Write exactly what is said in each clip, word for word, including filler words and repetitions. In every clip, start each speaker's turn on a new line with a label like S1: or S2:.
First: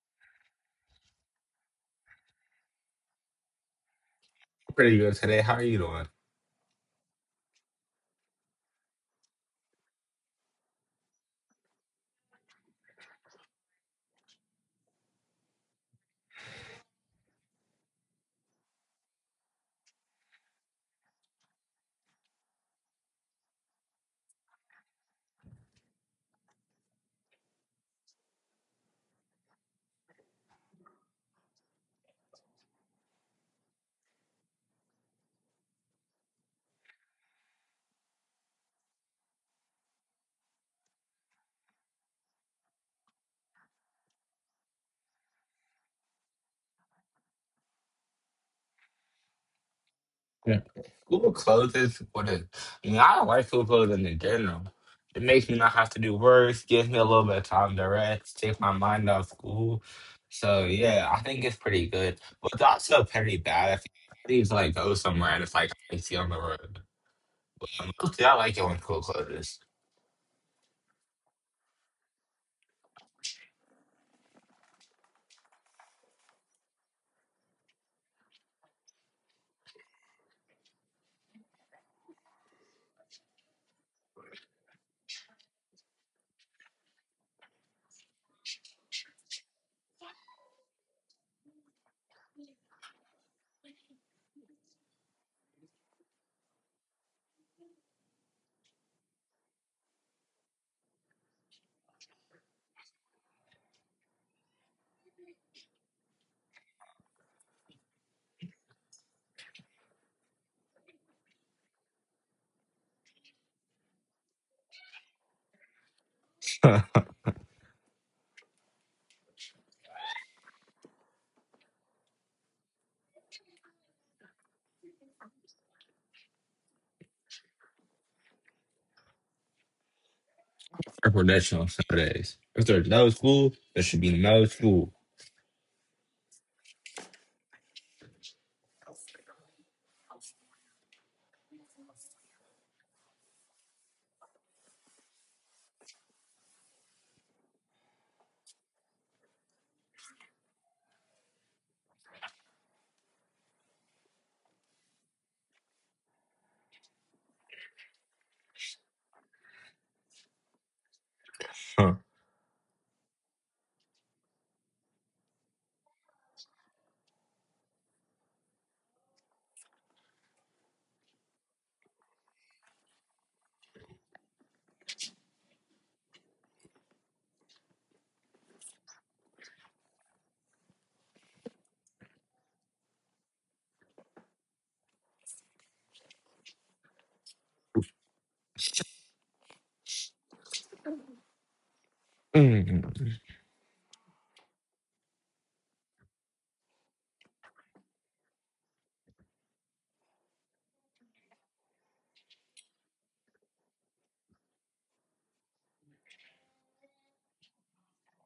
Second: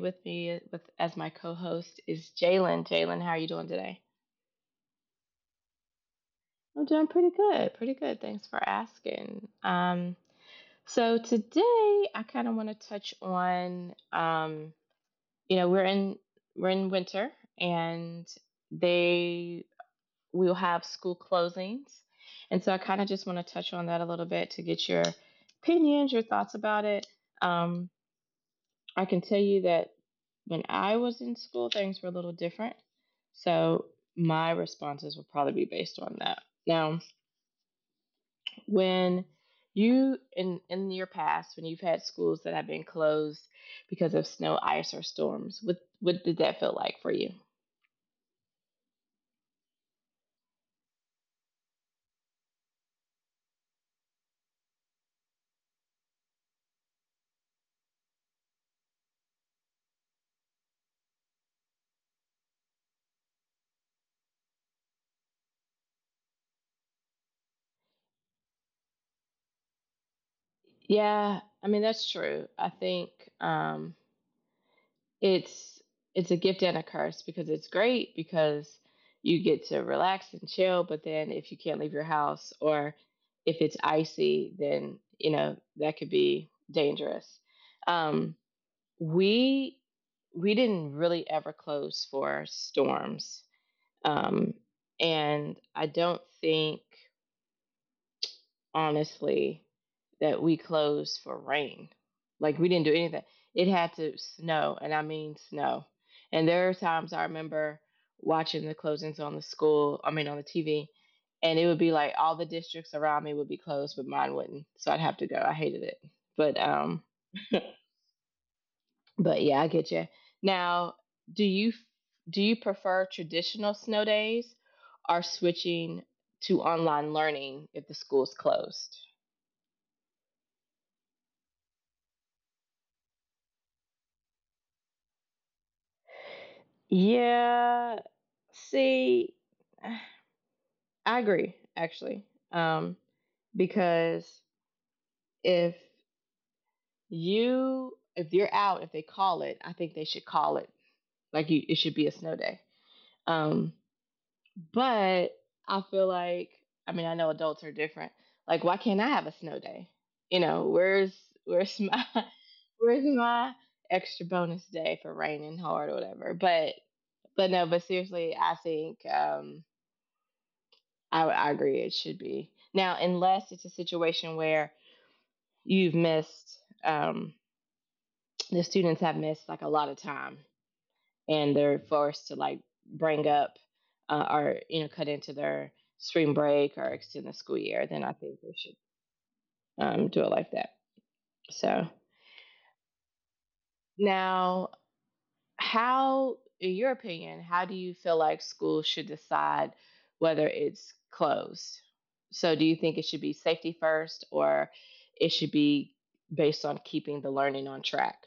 S1: with me with as my co-host is Jalen. Jalen, how are you doing today?
S2: Pretty good today. How are you doing?
S1: I'm doing pretty good, pretty good. Thanks for asking. Um, so today I kind of want to touch on, um, you know, we're in we're in winter, and they will have school closings, and so I kind of just want to touch on that a little bit to get your opinions, your thoughts about it. Um, I can tell you that when I was in school, things were a little different. So my responses would probably be based on that. Now, when you in in your past, when you've had schools that have been closed because of snow, ice, or storms, what what did that feel like for you?
S2: Yeah. Google closes what is I mean, I don't like school closing in general. It makes me not have to do work, gives me a little bit of time to rest, take my mind off school. So yeah, I think it's pretty good. But it's also pretty bad if you need to like go somewhere and it's like icy on the road. But mostly I like it when school closes.
S1: Yeah, I mean that's true. I think, um, it's it's a gift and a curse because it's great because you get to relax and chill, but then if you can't leave your house, or if it's icy, then you know that could be dangerous. Um we we didn't really ever close for storms. Um and I don't think, honestly, that we closed for rain. Like we didn't do anything. It had to snow, and I mean snow. And there are times I remember watching the closings on the school, I mean on the T V, and it would be like all the districts around me would be closed, but mine wouldn't. So I'd have to go. I hated it. But
S2: For
S1: um but yeah, I get you. Now, do you do you prefer traditional snow days or switching to online learning if the school's closed?
S2: Traditional Saturdays. If there's no school, there should be no school.
S1: Yeah. See, I agree actually. Um, because if you if you're out, if they call it, I think they should call it. Like you, it should be a snow day. Um, but I feel like, I mean, I know adults are different. Like why can't I have a snow day? You know, where's where's
S2: Huh.
S1: my where's my extra bonus day for raining hard or whatever? But but no, but seriously, I think, um I, I agree it should be. Now, unless it's a situation where you've missed, um, the students have missed like a lot of time and they're forced to like bring up uh, or, you know, cut into their spring break or extend the school year, then I think we should, um, do it like that. So
S2: Mm.
S1: now, how in your opinion how do you feel like schools should decide whether it's closed? So do you think it should be safety first, or it should be based on keeping the learning on track?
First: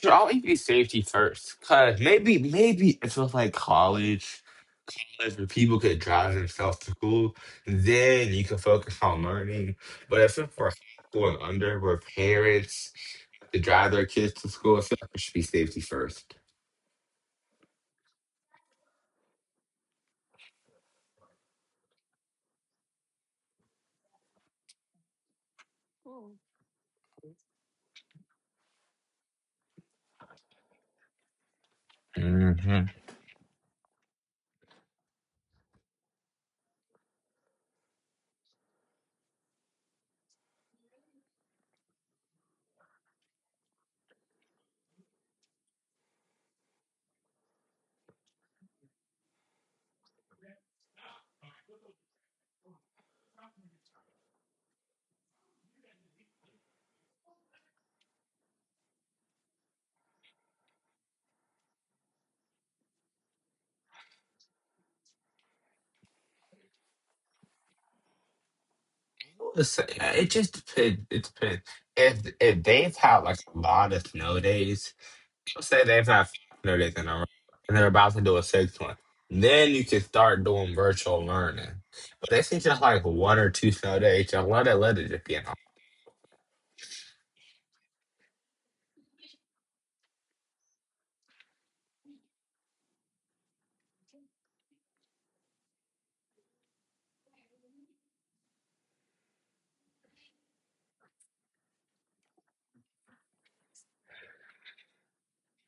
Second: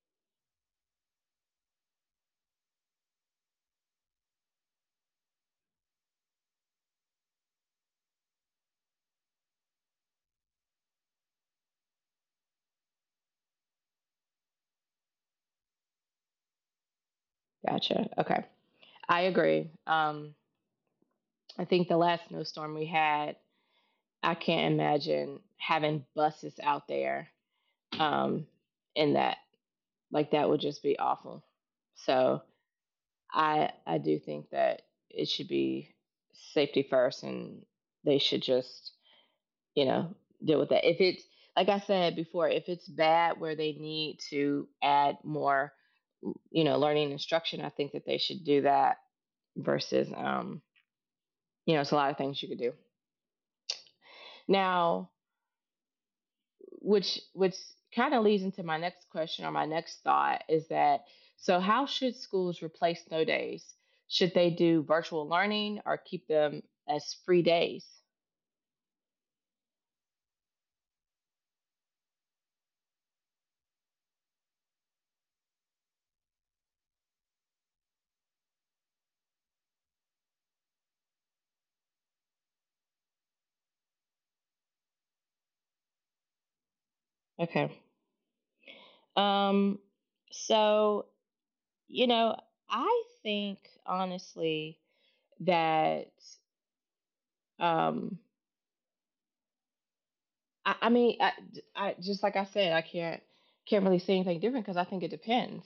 S2: Should always be safety first. Cause maybe maybe if it was like college, if people could drive themselves to school, then you can focus on learning. But if it's for high school and under, where parents have to drive their kids to school, I feel like it should be safety first.
S1: Gotcha, okay, I agree. um, I think the last snowstorm we had, I can't imagine having buses out there. Um, in that Like that would just be awful. So I I do think that it should be safety first, and they should just you know deal with that. If it's like I said before, if it's bad where they need to add more, you know, learning instruction, I think that they should do that versus, um you know it's a lot of things you could do. Now, which which kind of leads into my next question or my next thought is that, so how should schools replace snow days? Should they do virtual learning or keep them as free days?
S2: It just depends. It depends. If if they've had like a lot of snow days, say they've had five hundred in a row, and they're about to do a sixth one. Then you can start doing virtual learning. But they seem just like one or two snow days. Just let it, let it just be an
S1: Okay. Um so, you know, I think honestly that, um I, I mean, I, I just, like I said, I can't can't really say anything different because I think it depends.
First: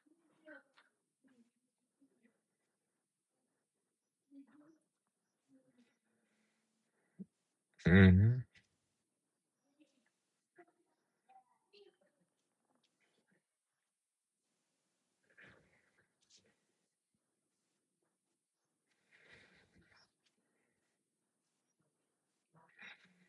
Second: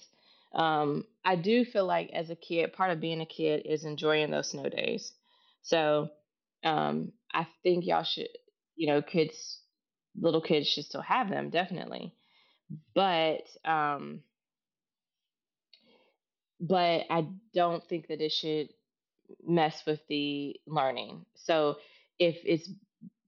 S1: Um, I do feel like as a kid, part of being a kid is enjoying those snow days. So, um, I think y'all should,
S2: option.
S1: you know, kids, little kids should still have them definitely. But um, but I don't think that it should mess with the learning. So if it's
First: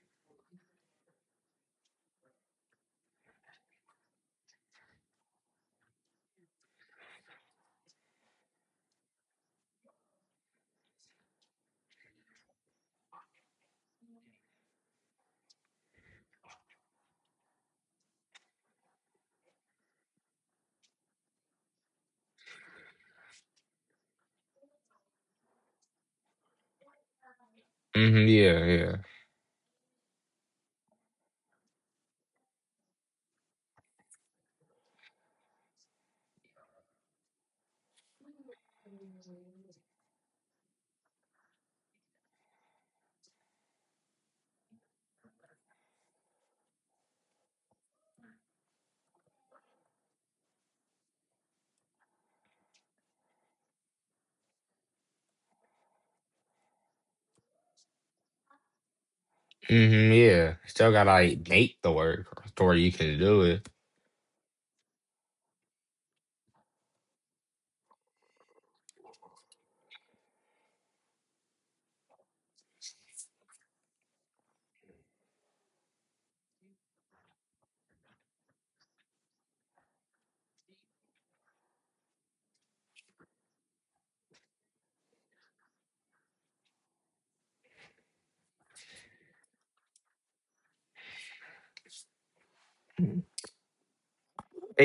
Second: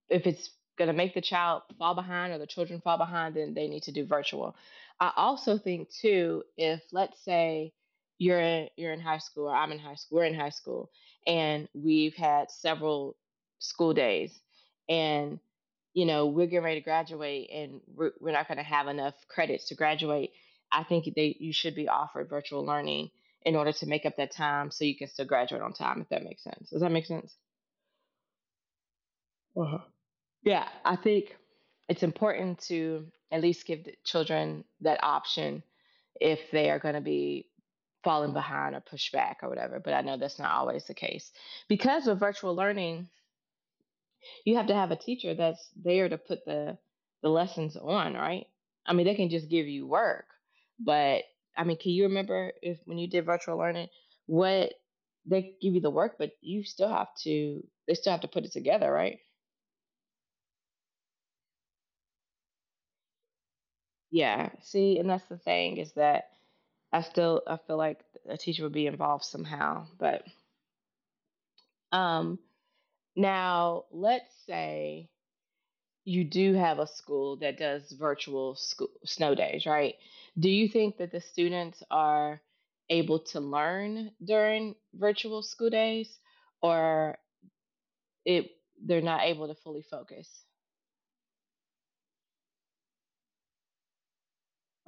S1: if it's going to make the child fall behind or the children fall behind, then they need to do virtual. I also think too, if let's say you're in, you're in high school, or I'm in high school, we're in high school, and we've had several school days, and you know we're getting ready to graduate, and we're, we're not going to have enough credits to graduate. I think they you should be offered virtual learning in order to make up that time so you can still graduate on time. If that makes sense, does that make sense?
S2: Hmm, hmm, yeah, yeah.
S1: Uh-huh. Yeah, I think it's important to at least give the children that option if they are going to be falling behind or pushed back or whatever. But I know that's not always the case because with virtual learning, you have to have a teacher that's there to put the the lessons on, right? I mean, they can just give you work, but I mean, can you remember if when you did virtual learning, what, they give you the work, but you still have to they still have to put it together, right?
S2: Hmm, yeah. Still gotta like make the work to where you can do it.
S1: Yeah. See, and that's the thing is that I still I feel like a teacher would be involved somehow. But, um now let's say you do have a school that does virtual school snow days, right? Do you think that the students are able to learn during virtual school days, or it they're not able to fully focus?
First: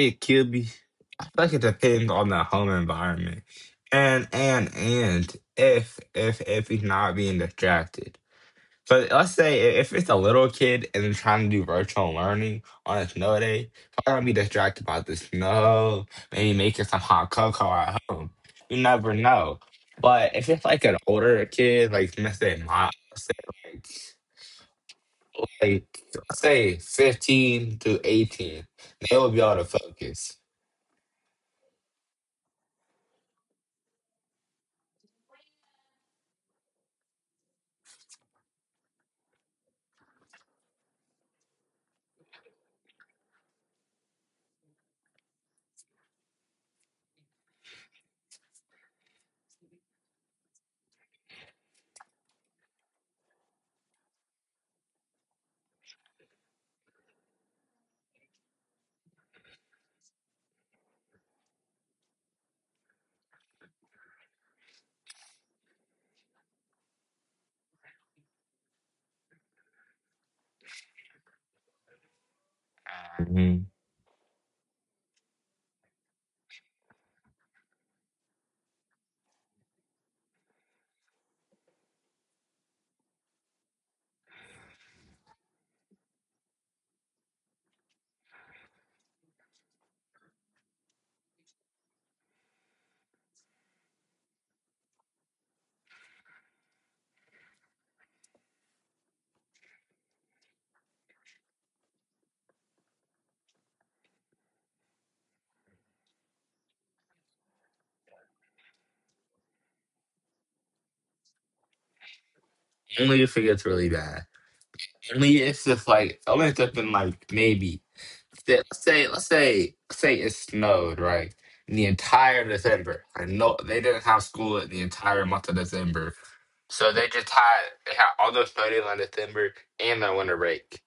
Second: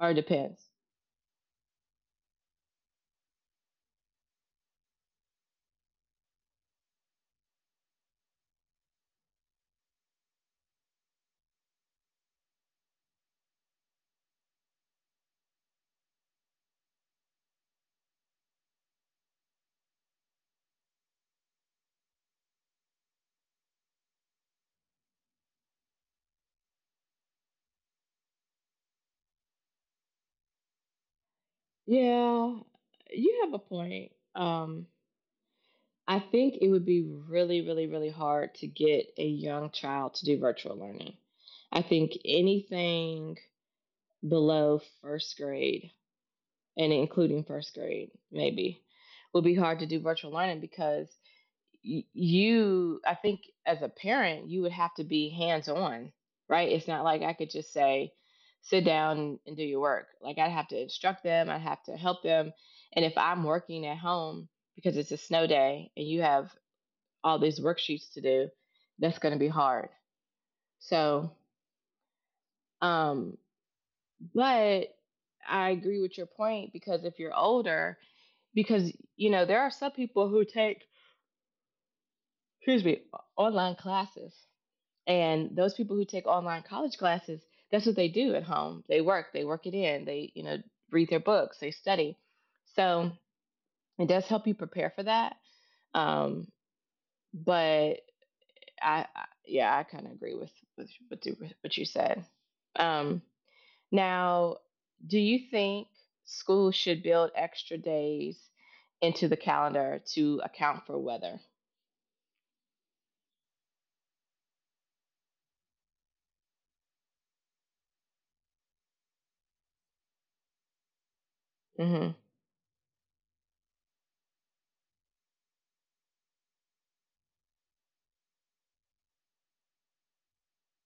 S1: Or it
S2: Q B.
S1: depends.
S2: I feel like it depends on the home environment. And, and, and if, if, if he's not being distracted. But let's say i- if it's a little kid and they're trying to do virtual learning on a snow day, probably gonna be distracted by the snow, maybe making some hot cocoa at home. You never know. But if it's like an older kid, like let's say my let's say like like let's say fifteen to eighteen, they will be able to focus.
S1: Yeah, you have a point. Um I think it would be really, really, really hard to get a young child to do virtual learning. I think anything below first grade and including first grade, maybe, would be hard to do virtual learning because you, I think as a parent, you would have to be hands on, right? It's not like I could just say, sit down and do your work. Like I'd have to instruct them, I'd have to help them. And if I'm working at home because it's a snow day and you have all these worksheets to do, that's going to be hard. So, um,
S2: Mhm.
S1: but I agree with your point because if you're older, because you know there are some people who take, excuse me, online classes, and those people who take online college classes, that's what they do at home. They work, they work it in, they you know read their books, they study. So it does help you prepare for that. Um, but I, I yeah, I kind of agree with with what you, what you said. Um, now, do you think schools should build extra days into the calendar to account for weather?
S2: Only if it gets really bad. Only if it's like only if it's been like maybe that- Let's say, let's say, let's say it snowed, right? In the
S1: Hmm.
S2: entire December. I know they didn't have school in the entire month of December. So they just had, they had all those snow days on December and their winter break.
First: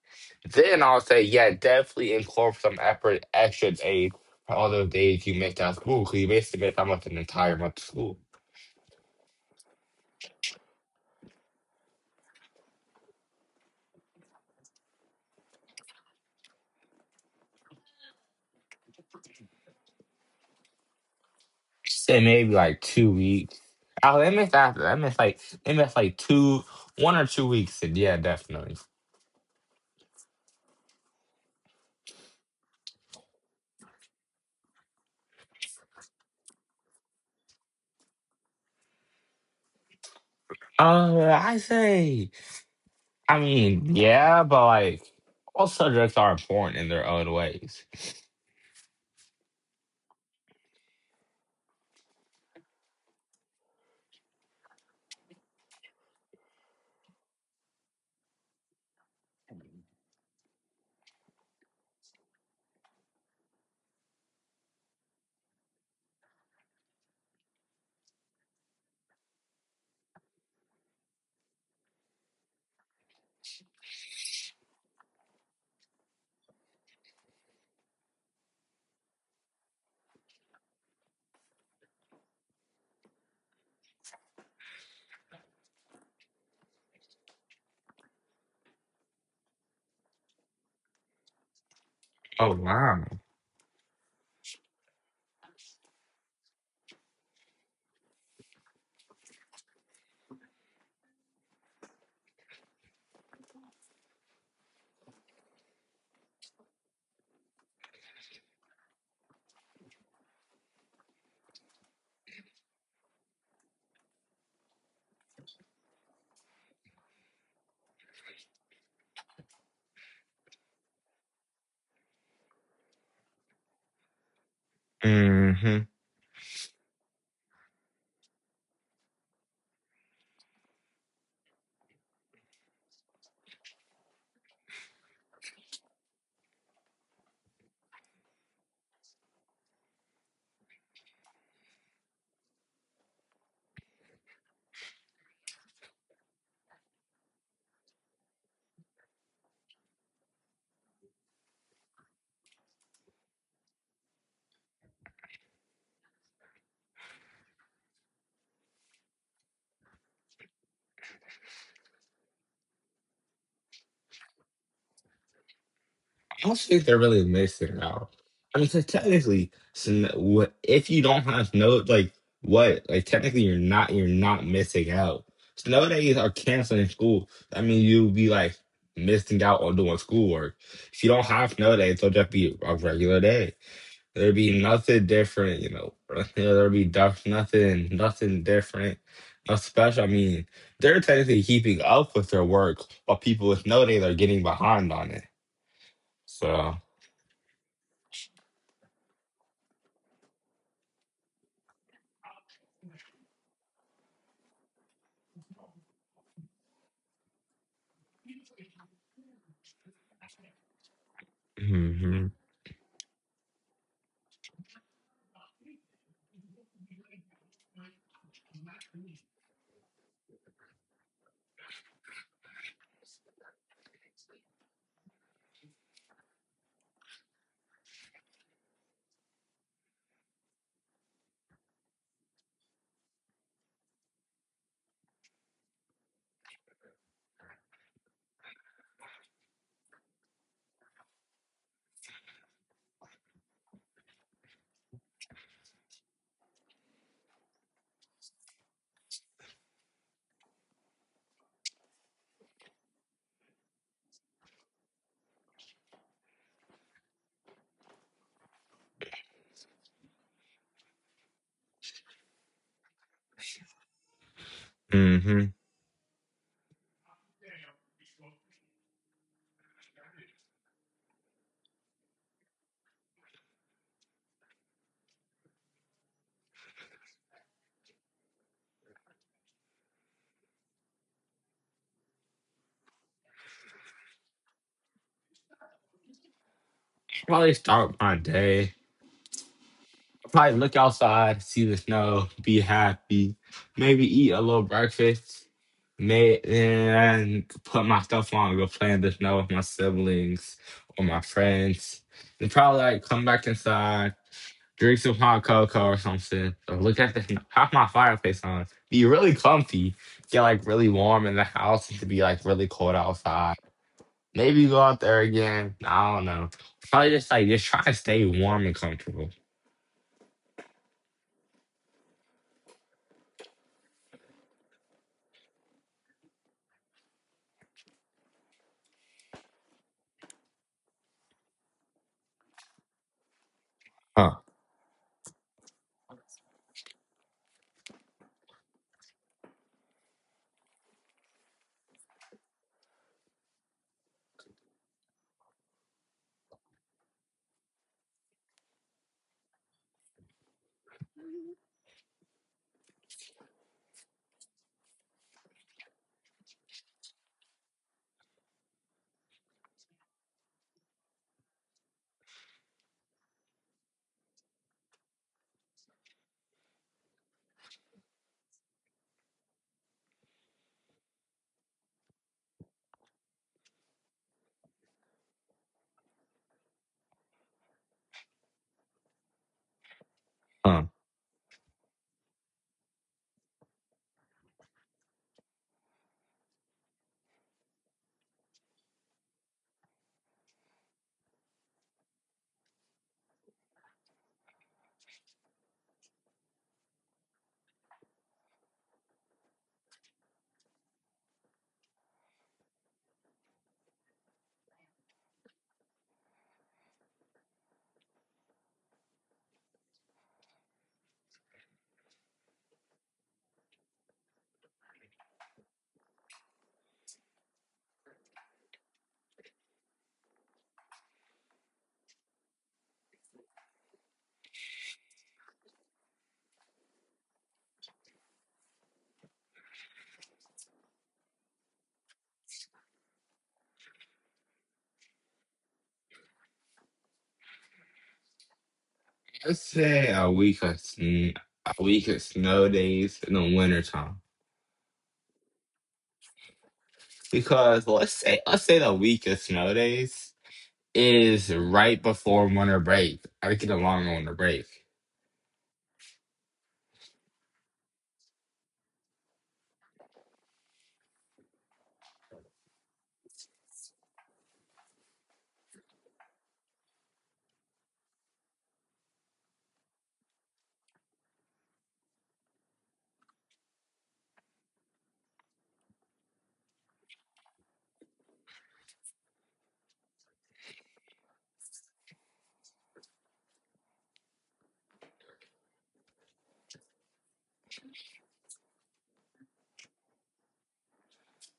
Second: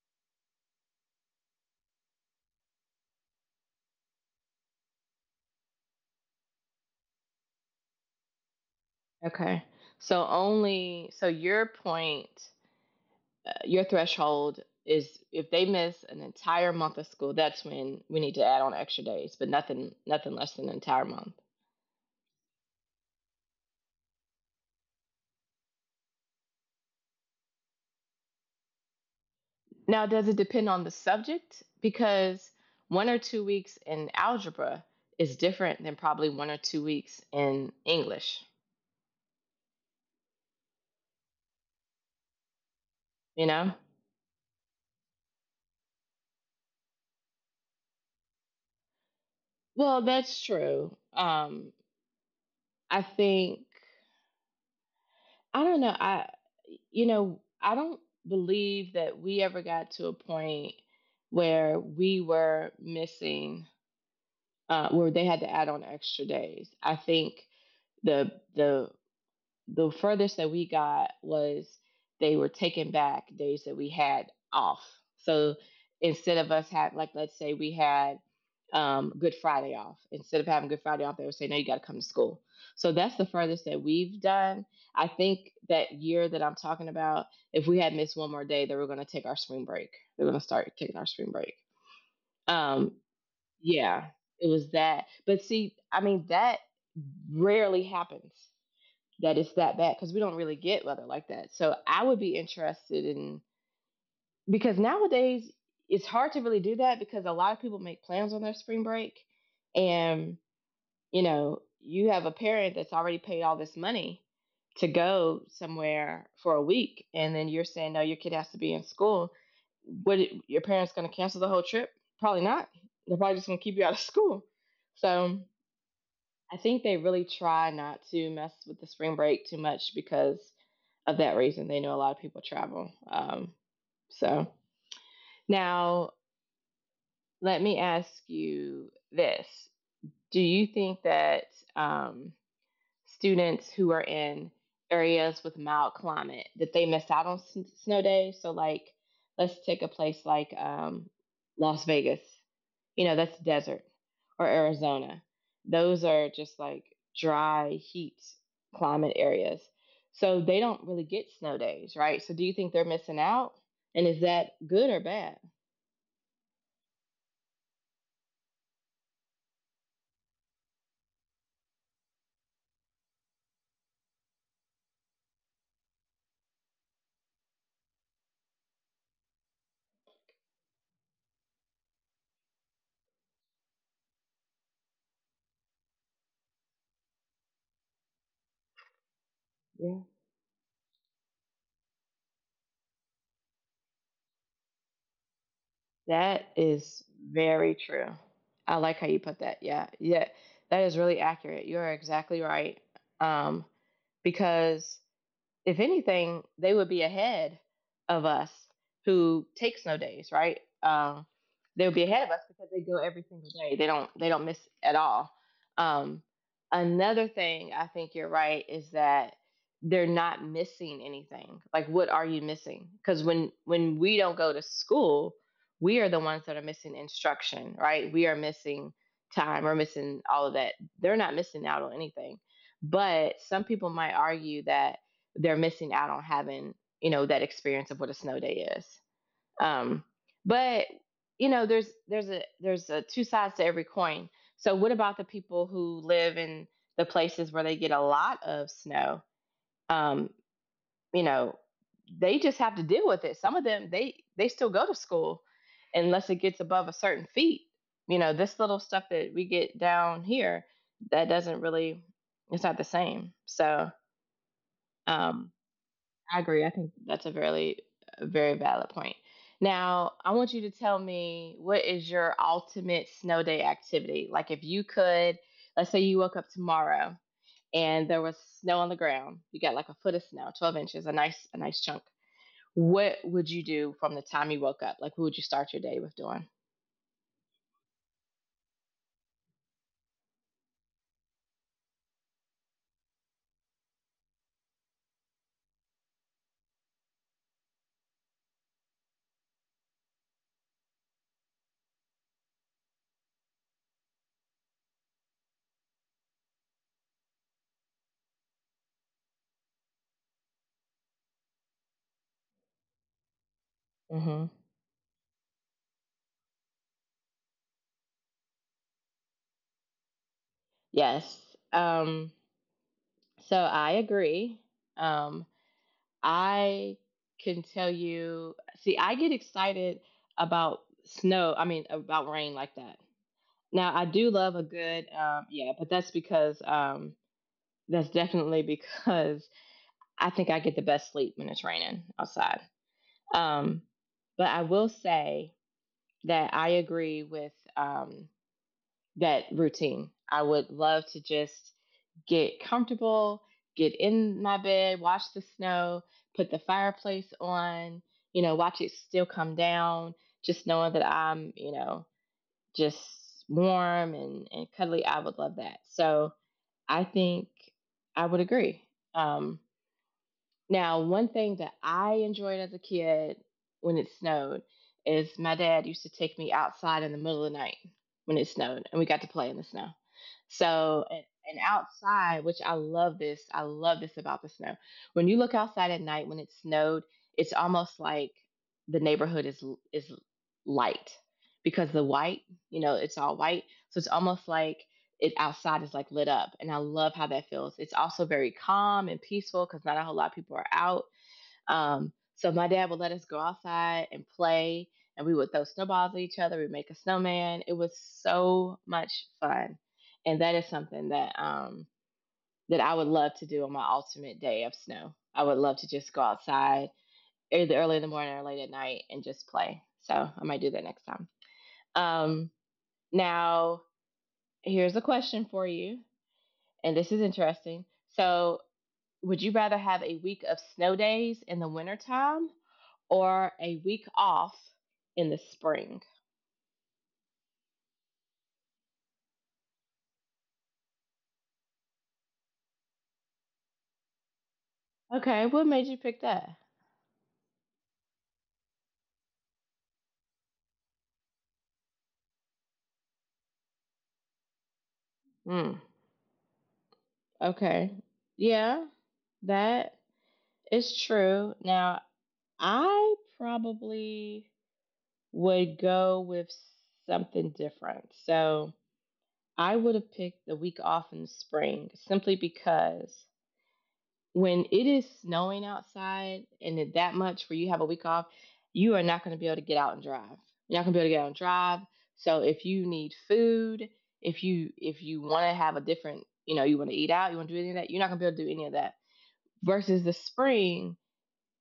S2: Then I'll say, yeah, definitely incorporate some effort, extra days for all those days you missed out of school. Because you basically missed almost an entire month of school.
S1: Okay, so only so your point, uh, your threshold is if they miss an entire month of school, that's when we need to add on extra days, but nothing nothing less than an entire month.
S2: Say maybe like two weeks. Oh, they missed after. They missed like, they missed like two, one or two weeks. And yeah, definitely.
S1: Now, does it depend on the subject? Because one or two weeks in algebra is different than probably one or two weeks in English,
S2: Uh, I say. I
S1: you know?
S2: mean, yeah, but like all subjects are important in their own ways.
S1: Well, that's true. Um, I think, I don't know. I, you know, I don't believe that we ever got to a point where we were missing, uh, where they had to add on extra days. I think the the the furthest that we got was they were taking back days that we had off. So instead of us having, like let's say we had, um, Good Friday off, instead of having Good Friday off, they would say no, you got to come to school. So that's the furthest that we've done. I think that year that I'm talking about, if we had missed one more day, they were going to take our spring break. They were going to start taking our spring break.
S2: Oh
S1: Um,
S2: wow.
S1: yeah, it was that. But see, I mean, that rarely happens that it's that bad because we don't really get weather like that. So I would be interested in, because nowadays it's hard to really do that because a lot of people make plans on their spring break, and you know you have a parent that's already paid all this money to go somewhere for a week, and then you're saying no, your kid has to be in school. What, your parents going to cancel the whole trip? Probably not. They're probably just going to keep you out of school. So
S2: Hmm.
S1: I think they really try not to mess with the spring break too much because of that reason. They know a lot of people travel. Um, so now let me ask you this: Do you think that, um, students who are in areas with mild climate, that they miss out on s- snow days? So like, let's take a place like, um, Las Vegas. You know, that's desert. Or Arizona. Those are just like dry heat climate areas. So they don't really get snow days, right? So do you think they're missing out? And is that good or bad?
S2: I don't think they're really missing out. I mean, 'cause technically, sn- what- if you don't have no like what like technically you're not you're not missing out. Snow days are canceling school. I mean, you'll be like missing out on doing schoolwork. If you don't have snow days, it'll just be a regular day. There'd be nothing different, you know. Bro. There'd be duff, nothing, nothing different, nothing
S1: Yeah.
S2: special. I mean, they're technically keeping up with their work, but people with no data are getting behind on it.
S1: That
S2: So,
S1: is very true. I like how you put that. Yeah. Yeah. That is really accurate. You are exactly right. Um, because if anything, they would be ahead of us who take snow days, right? Um, they would be ahead
S2: hmm.
S1: of us because they go every single day. They don't they don't miss at all. Um, Another thing I think you're right is that they're not missing anything. Like what are you missing? Because when when we don't go to school, we are the ones that are missing instruction, right? We are missing time, we're missing all of that. They're not missing out on anything. But some people might argue that they're missing out on having you know that experience of what a snow day is um, but you know there's there's a there's a two sides to every coin. So what about the people who live in the places where they get a lot of snow? um, you know they just have to deal with it. Some of them, they they still go to school unless it gets above a certain feet. You know, this little stuff that we get down here, that doesn't really, it's not the same. So um,
S2: Hmm.
S1: I agree. I think that's a very, a very valid point. Now, I want you to tell me, what is your ultimate snow day activity? Like, if you could, let's say you woke up tomorrow and there was snow on the ground, you got like a foot of snow, twelve inches, a nice, a nice chunk. What would you do from the time you woke up? Like, what would you start your day with doing?
S2: Probably start my day. Probably look outside, see the snow, be happy, maybe eat a little breakfast, may and put my stuff on, go play in the snow with my siblings or my friends. And probably like come back inside. Drink some hot cocoa or something. Or look at the Have my fireplace on. Be really comfy. Get like really warm in the house to be like really cold outside.
S1: Hmm
S2: Maybe go out there again. I don't know. Probably just like just try to stay warm and comfortable.
S1: Yes. Um, so I agree. Um, I can tell you, see, I get excited about snow, I mean, about rain like that. Now I do
S2: Huh.
S1: love a good um yeah, but that's because um that's definitely because I think I get the best sleep when it's raining outside. Um but I will say that I agree with um that routine. I would love to just get comfortable, get in my bed, watch the snow, put the fireplace on, you know, watch it still come down, just knowing that I'm, you know, just warm and, and cuddly. I would love that. So I think I would agree. Um, Now, one thing that I enjoyed as a kid when it snowed is my dad used to take me outside in the middle of the night when it snowed and we got to play in the snow.
S2: Huh.
S1: So, and, and outside, which I love this, I love this about the snow. When you look outside at night when it snowed, it's almost like the neighborhood is is light because the white, you know, it's all white. So it's almost like it outside is like lit up, and I love how that feels. It's also very calm and peaceful because not a whole lot of people are out. Um, so my dad would let us go outside and play, and we would throw snowballs at each other, we'd make a snowman. It was so much fun, and that is something that um, that I would love to do on my ultimate day of snow. I would love to just go outside either early in the morning or late at night and just play, so I might do that next time. um, Now, here's a question for you, and this is interesting. So, would you rather have a week of snow days in the wintertime or a week off in the spring?
S2: Let's say a week of sn- a week of snow days in the wintertime.
S1: Okay, what made you pick that?
S2: Because let's say let's say the week of snow days is right before winter break. I think it's a long winter break.
S1: Hmm. Okay. Yeah, that is true. Now, I probably would go with something different. So, I would have picked the week off in the spring simply because when it is snowing outside and it that much where you have a week off, you are not going to be able to get out and drive. You're not going to be able to get out and drive. So if you need food, if you if you want to have a different, you know, you want to eat out, you want to do any of that, you're not going to be able to do any of that. Versus the spring,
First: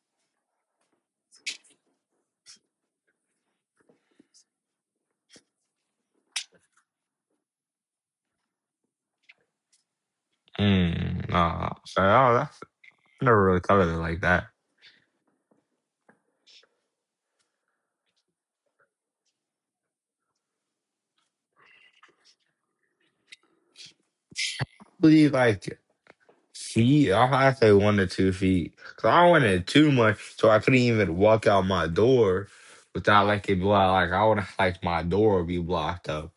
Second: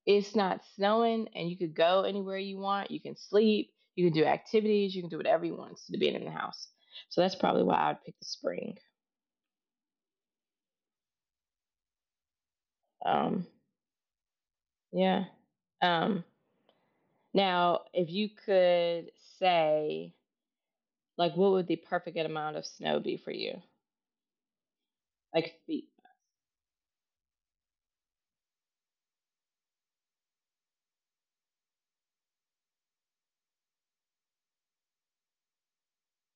S1: it's not snowing and you could go anywhere you want. You can sleep, you can do activities, you can do whatever you want to being in the house. So that's probably why I would pick the spring.
S2: Mm, nah. So, oh, I never
S1: Um,
S2: really thought of it like that.
S1: yeah. Um, Now, if you could say, like, what would the perfect amount of snow be for you?
S2: Believe
S1: Like
S2: like
S1: feet.
S2: feet. I'll have to say one to two feet. Cause I wanted too much, so I couldn't even walk out my door without like it blocked. Like I would have like my door would be blocked up.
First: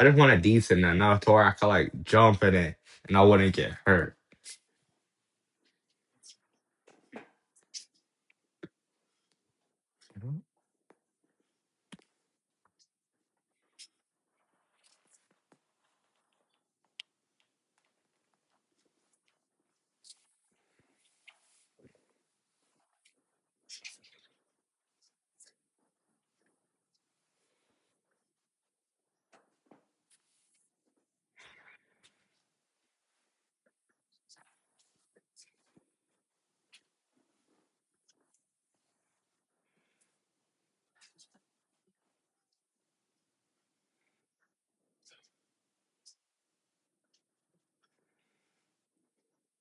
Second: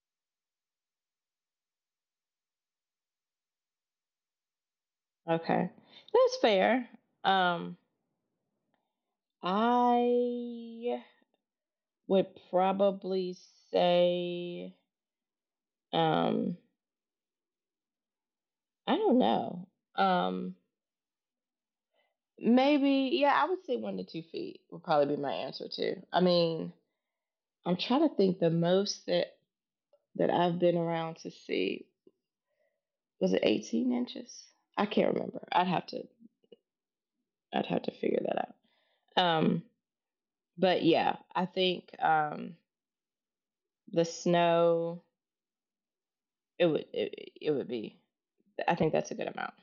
S2: I just wanted decent enough to where I could like jump in it and I wouldn't get hurt.
S1: Okay. That's fair. Um, I would probably say, um, I don't know. Um, Maybe, yeah, I would say one to two feet would probably be my answer too. I mean, I'm trying to think, the most that that I've been around to see, was it eighteen inches? I can't remember. I'd have to I'd have to figure that out. Um, but yeah, I think um, the snow, it would it, it would be, I think that's a good amount.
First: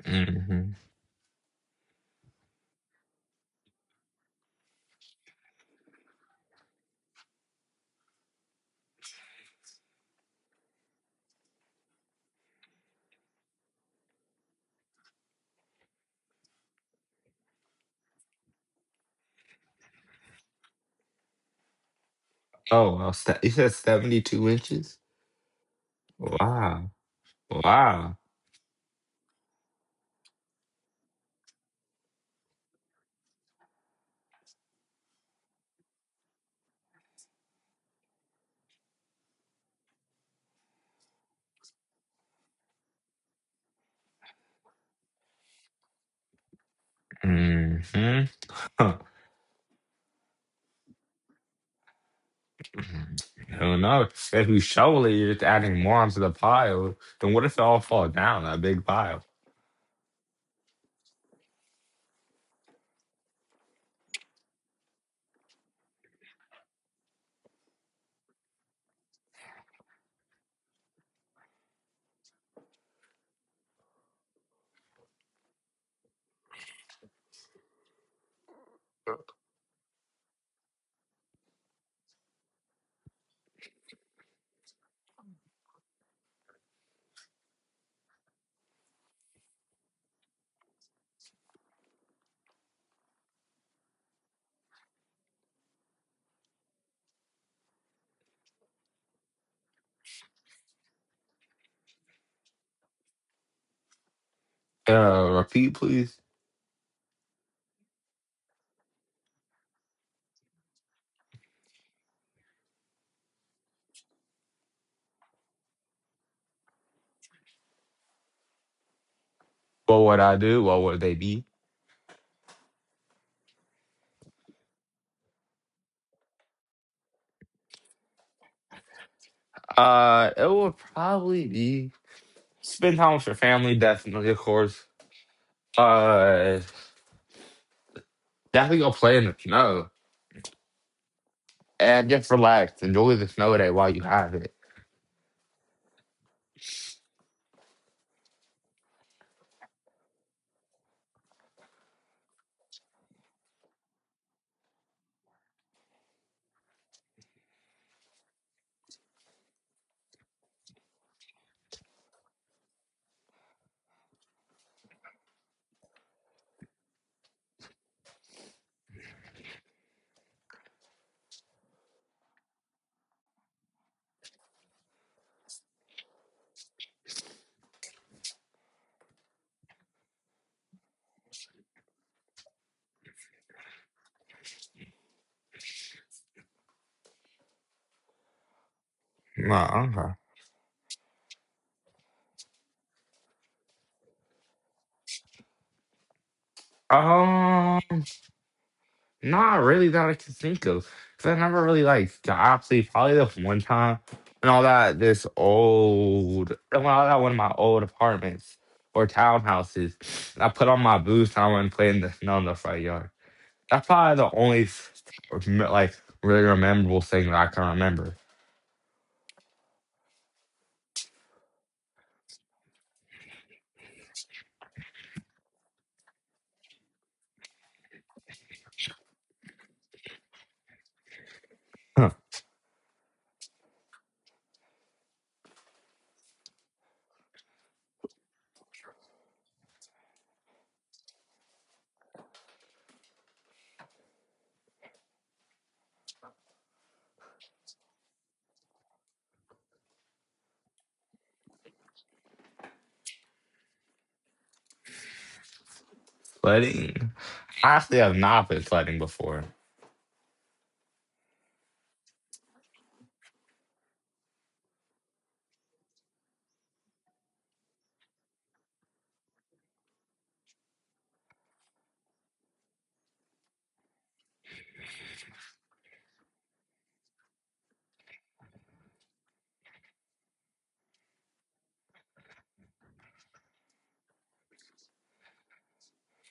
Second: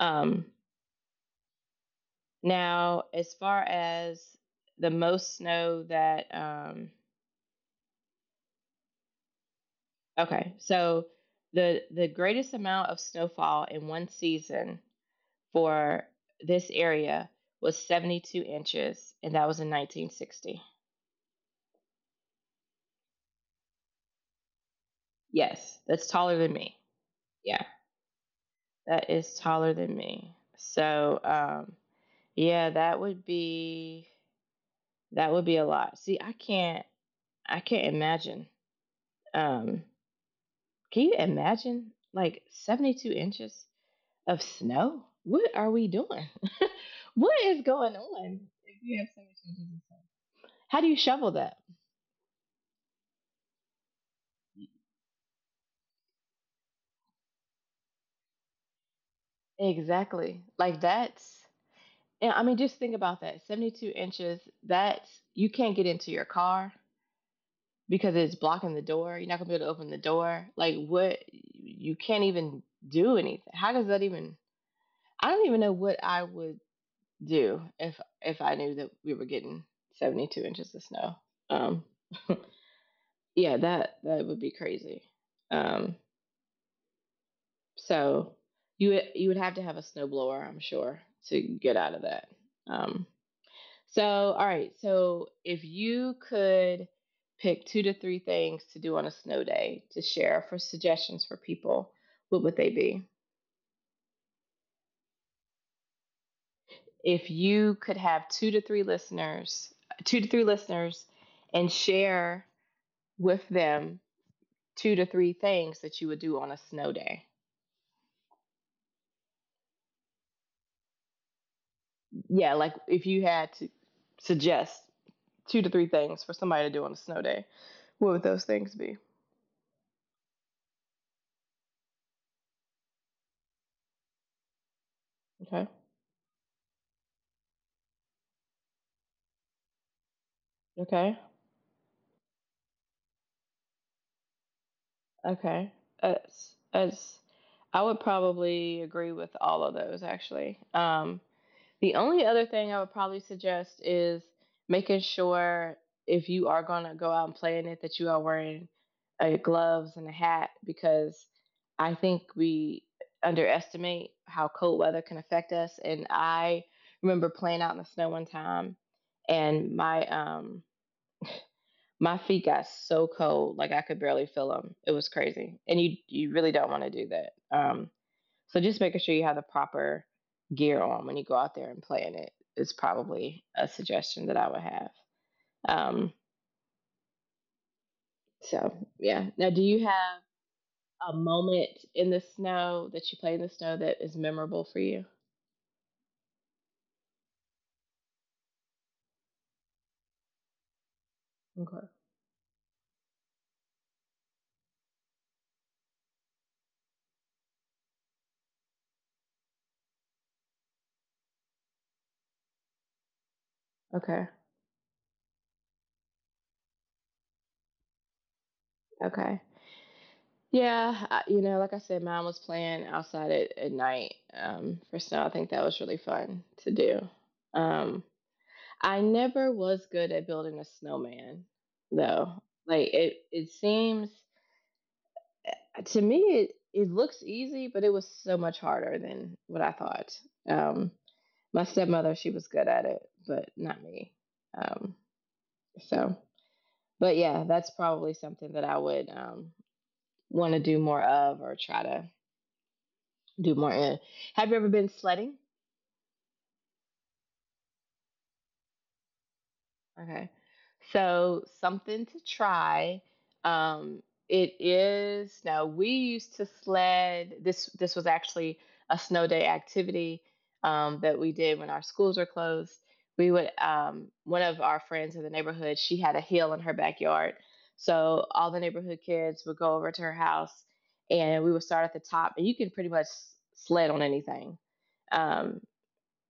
S1: Um,
S2: Hmm.
S1: Now, as far as the most snow that um, okay, so the the greatest amount of snowfall in one season for this area was seventy-two inches, and that was in nineteen sixty.
S2: Oh well, st- you said seventy-two inches.
S1: Yes, that's taller than me.
S2: Wow,
S1: Yeah,
S2: wow.
S1: that is taller than me. So um, yeah, that would be, that would be a lot. See, I can't I can't imagine. Um, can you imagine like seventy two inches of snow? What are we doing? What is going
S2: Hmm.
S1: on? If you have seventy two inches of snow, how do you shovel that?
S2: Who knows? If you shovel it, you're just adding more onto the pile. Then what if it all fall down, that big pile?
S1: Exactly. Like that's, I mean, just think about that. Seventy two inches. That's, you can't get into your car because it's blocking the door. You're not gonna be able to open the door. Like what? You can't even do anything. How does that even? I don't even know what I would do if if I knew that we were getting seventy-two inches of snow. Um, yeah, that that would be crazy. Um, so you you would have to have a snowblower, I'm sure, to get out of that. Um, So, all right. So, if you could pick two to three things to do on a snow day to share for suggestions for people, what would they be?
S2: Uh, repeat, please.
S1: If you could have two to three listeners, two to three listeners, and share with them two to three things that you would do on a snow day.
S2: What would I do? What would they be?
S1: Yeah, like if you had to suggest two to three things for somebody to do on a snow day, what would those things be?
S2: Uh, it would probably be spend time with your family, definitely, of course.
S1: Okay.
S2: Uh, Definitely go play in the snow
S1: Okay.
S2: and just relax. Enjoy the snow day while you have it.
S1: Okay. As as I would probably agree with all of those actually. Um, the only other thing I would probably suggest is making sure if you are going to go out and play in it that you are wearing uh, gloves and a hat because I think we underestimate how cold weather can affect us. And I remember playing out in the snow one time, and my um, my feet got so cold, like I could barely feel them. It was crazy, and you you really don't want to do that. Um, so just making sure you have the proper gear on when you go out there and play in it is probably a suggestion that I would have. Um, so yeah. Now,
S2: No,
S1: do you
S2: okay.
S1: have a moment in the snow that you play in the snow that is memorable for you?
S2: Um, Not really that I can think of. Cause I never really
S1: Okay.
S2: like got sleep. Probably the one time and all that this old and all that one of my old apartments or townhouses. I put on my boots and I went and played in the snow in the front yard. That's probably the
S1: Okay.
S2: only like really memorable thing that I can remember.
S1: Okay. Yeah, I, you know, like I said, mine was playing outside at, at night um, for snow. I think that was really fun to do. Um, I never was good at building a snowman,
S2: Huh.
S1: though. Like it, it seems eh, to me it, it looks easy, but it was so much harder than what I thought. Um, my stepmother, she was good at it, but not me. Um, so, but yeah, that's probably something that I would um, want to do more of or try to do more in. Have you ever been sledding?
S2: Sledding. I actually have not been sledding before.
S1: Okay. So something to try. Um, it is. Now we used to sled. This this was actually a snow day activity um, that we did when our schools were closed. We would um, one of our friends in the neighborhood, she had a hill in her backyard, so all the neighborhood kids would go over to her house, and we would start at the top. And you can pretty much sled on anything. Um,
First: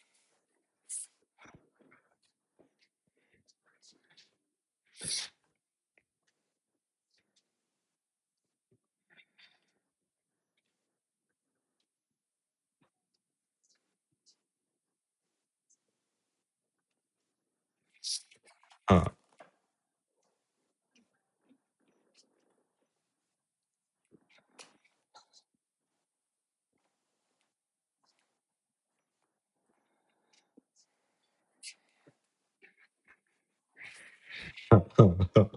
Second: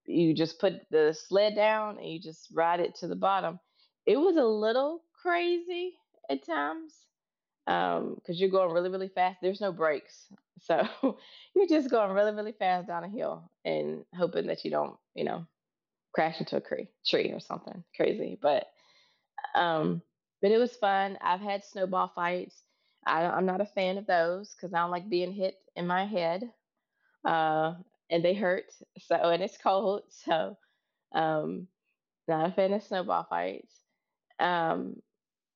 S1: you just put the sled down and you just ride it to the bottom. It was a little crazy at times because um, you're going really, really fast. There's no brakes. So you're just going really, really fast down a hill and hoping that you don't, you know, crash into a cre- tree or something crazy. But,
S2: Huh.
S1: um, but it was fun. I've had snowball fights. I, I'm not a fan of those because I don't like being hit in my head uh, and they hurt. So, and it's cold. So, um, not a fan of snowball fights. Um,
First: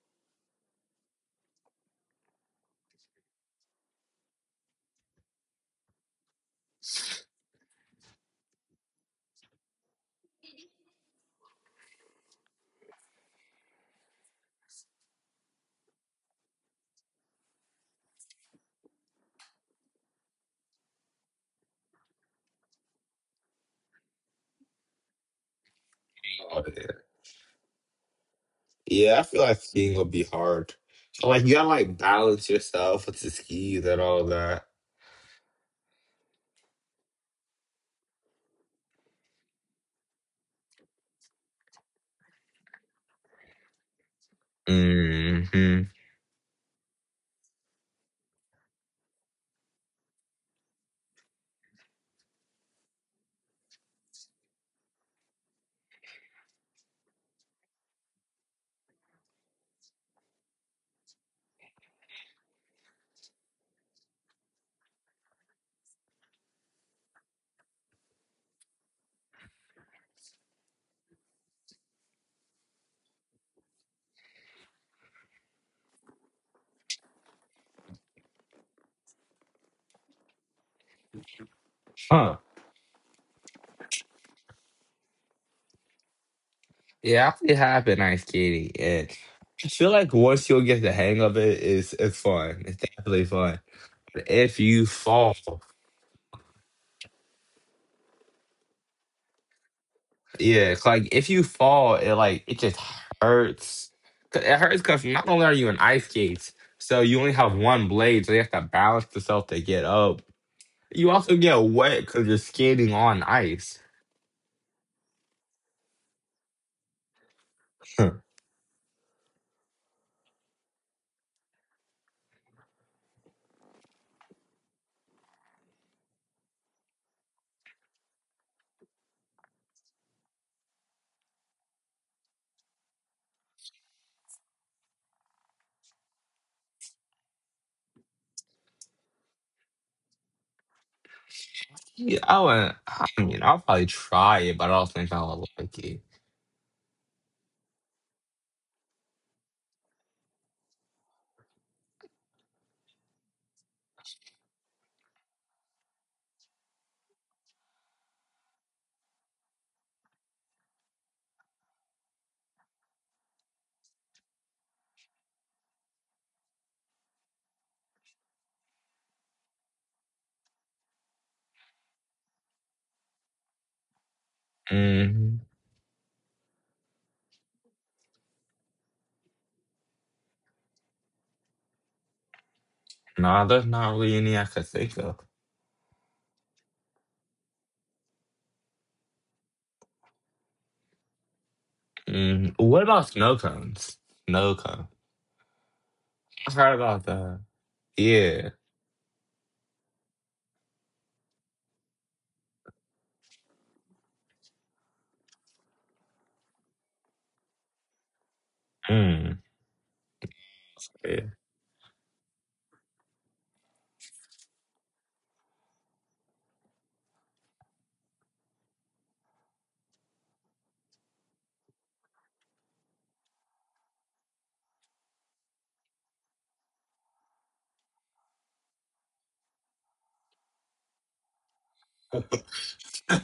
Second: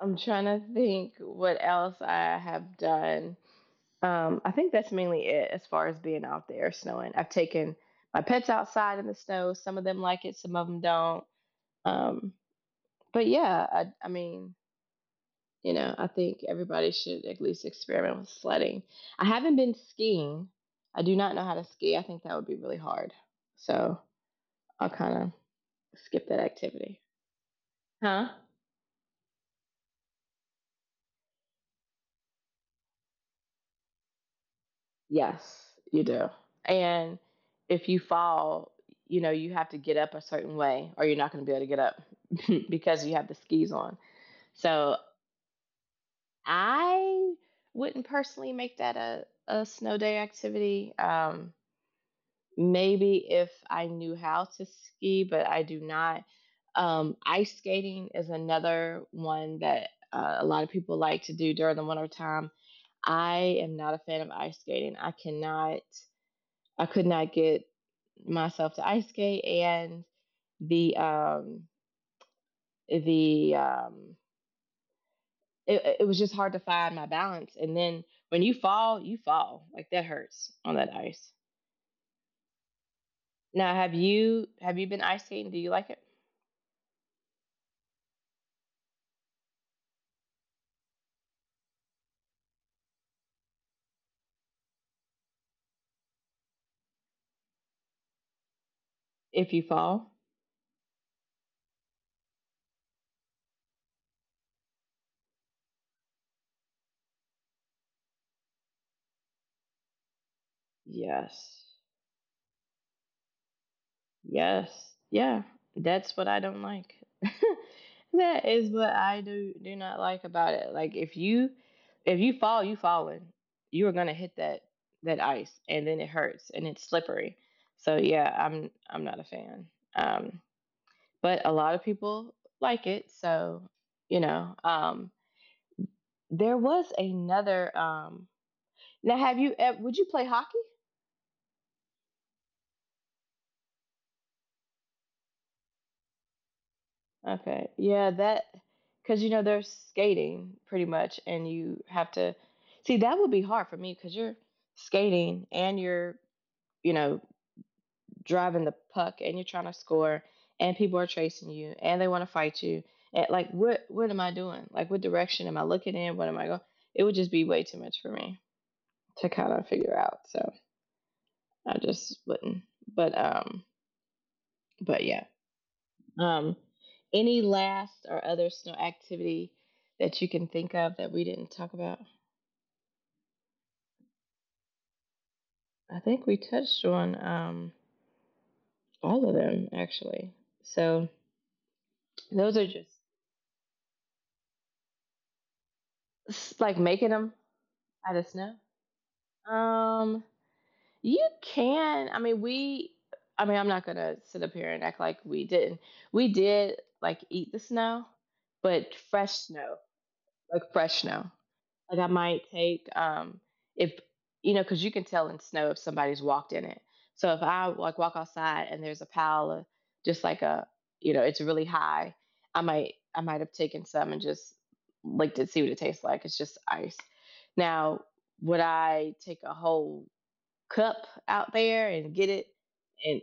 S1: I'm trying to think what else I have done. Um, I think that's mainly it as far as being out there snowing. I've taken my pets outside in the snow. Some of them like it, some of them don't. Um, but yeah, I, I mean, you know, I think everybody should at least experiment with sledding. I haven't been skiing. I do not know how to ski. I think that would be really hard. So I'll kind of skip that
S2: Oh, yeah.
S1: activity. Huh?
S2: Yeah, I feel like skiing will be hard. Like you gotta like balance yourself with the skis and all that.
S1: Yes, you do. And if you fall, you know, you have to get up a certain way or you're not going to be able to get up because you have the skis on. So
S2: Hmm.
S1: I wouldn't personally make that a, a snow day activity. Um, maybe if I knew how to ski, but I do not. Um, ice skating is another one that uh, a lot of people like to do during the winter time. I am not a fan of ice skating. I cannot, I could not get myself to ice skate, and the um, the um, it, it was just hard to find my balance. And then when you fall, you fall, like, that hurts on that ice.
S2: Huh.
S1: Now, have you have you been ice skating? Do you like it?
S2: Yeah, I actually have been ice skating and I feel like once you'll get the hang of it, it's it's fun. It's definitely fun. But if you fall,
S1: If you fall,
S2: yeah, it's like if you fall, it like it just hurts. 'Cause it hurts because not only are you in ice skates, so you only have one blade, so you have to balance yourself to get up. You also get
S1: yes.
S2: wet because you're skating on ice.
S1: Yes. Yeah. That's what I don't like.
S2: Hmm.
S1: That is what I do, do not like about it. Like, if you if you fall, you falling. You are gonna hit that that ice and then it hurts and it's slippery. So yeah, I'm I'm not a fan. Um but a lot of people like it, so you know. Um there was another um now have you ev- would you play hockey?
S2: Yeah, I would. I mean, I'll probably try it, but I don't think I would like it.
S1: Okay. Yeah, that, because you know they're skating pretty much, and you have to, see, that would be hard for me because you're skating and you're, you know, driving the puck and you're trying to score, and people are chasing you and they want to fight you. And like, what what am I doing? Like, what direction am I looking in? What am I going? It would just be way too much for me to kind of figure out. So I just wouldn't. But um, but yeah.
S2: Mm,
S1: Um, any last or other snow activity that you can think of that we didn't talk about?
S2: nah, there's not really any I could think of.
S1: I think we touched on um, all of them actually. So
S2: Mm,
S1: those are
S2: what
S1: just,
S2: about snow cones? Snow cone. I
S1: it's
S2: heard
S1: like
S2: about
S1: making
S2: that.
S1: them out of
S2: Yeah.
S1: snow. Um, you can. I mean, we. I mean, I'm not gonna sit up here and act like we didn't. We did, like, eat the snow, but fresh
S2: Mm.
S1: snow, like fresh
S2: Yeah.
S1: snow. Like I might take um if, you know, because you can tell in snow if somebody's walked in it. So if I like walk outside and there's a pile of just like a, you know, it's really high, I might I might have taken some and just licked it, see what it tastes like. It's just ice. Now would I take a whole cup out there and get it? And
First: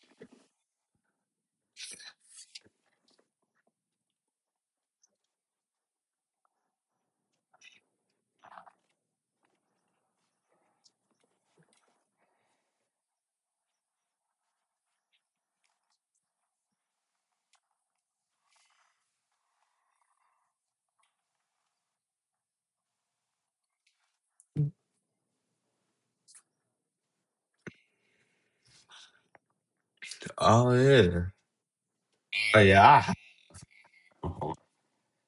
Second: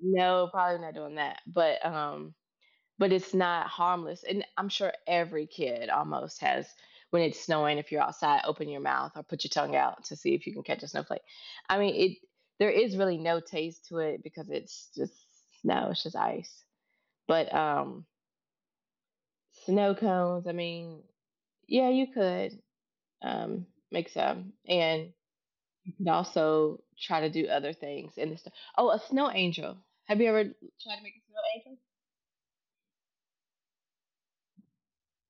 S1: no, probably not doing that. But um but it's not harmless. And I'm sure every kid almost has, when it's snowing, if you're outside, open your mouth or put your tongue out to see if you can catch a snowflake. I mean, it, there is really no taste to it because it's just snow, it's just ice. But um Snow cones, I mean, yeah, you could um make some. And you could also try to do other things in the snow. Oh, a snow angel. Have you ever
S2: Oh
S1: tried to make a
S2: yeah.
S1: snow angel?
S2: Oh yeah. I have.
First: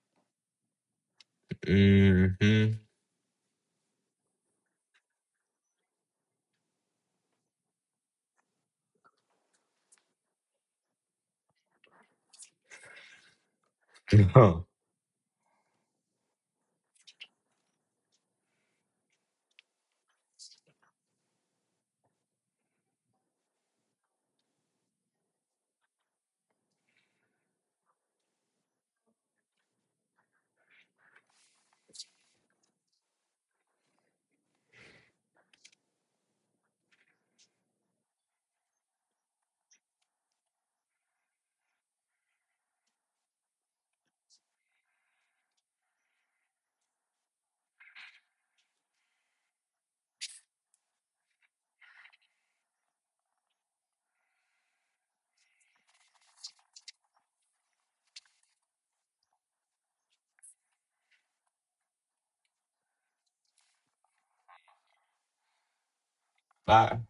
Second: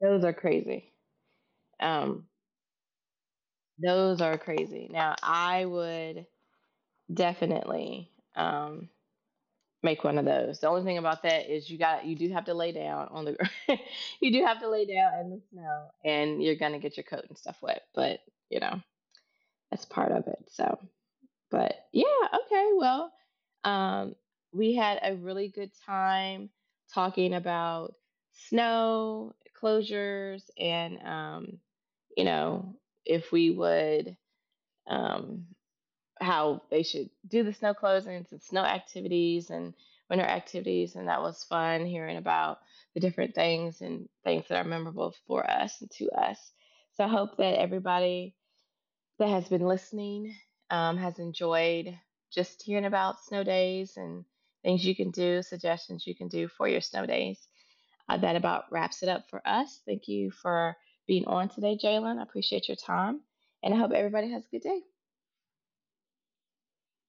S1: Those are crazy. Um
S2: Mm-hmm.
S1: Those are crazy. Now, I would definitely um, make one of those. The only thing about that is you got, you do have to lay down on the gr- you do have to lay down in the snow, and you're gonna get your coat and stuff wet. But you know, that's part of it. So, but yeah, okay. Well, um, we had a really good time talking about snow closures and um, you know, if we would um, how they should do the snow closings and snow activities and winter activities. And that was fun hearing about the different things and things that are memorable for us and to us. So I hope that everybody that has been listening um, has enjoyed just hearing about snow days and things you can do, suggestions you can do for your snow days. Uh, that about wraps it up for us. Thank you for being on today, Jalen. I appreciate your time. And I hope everybody has a good day.
S2: No.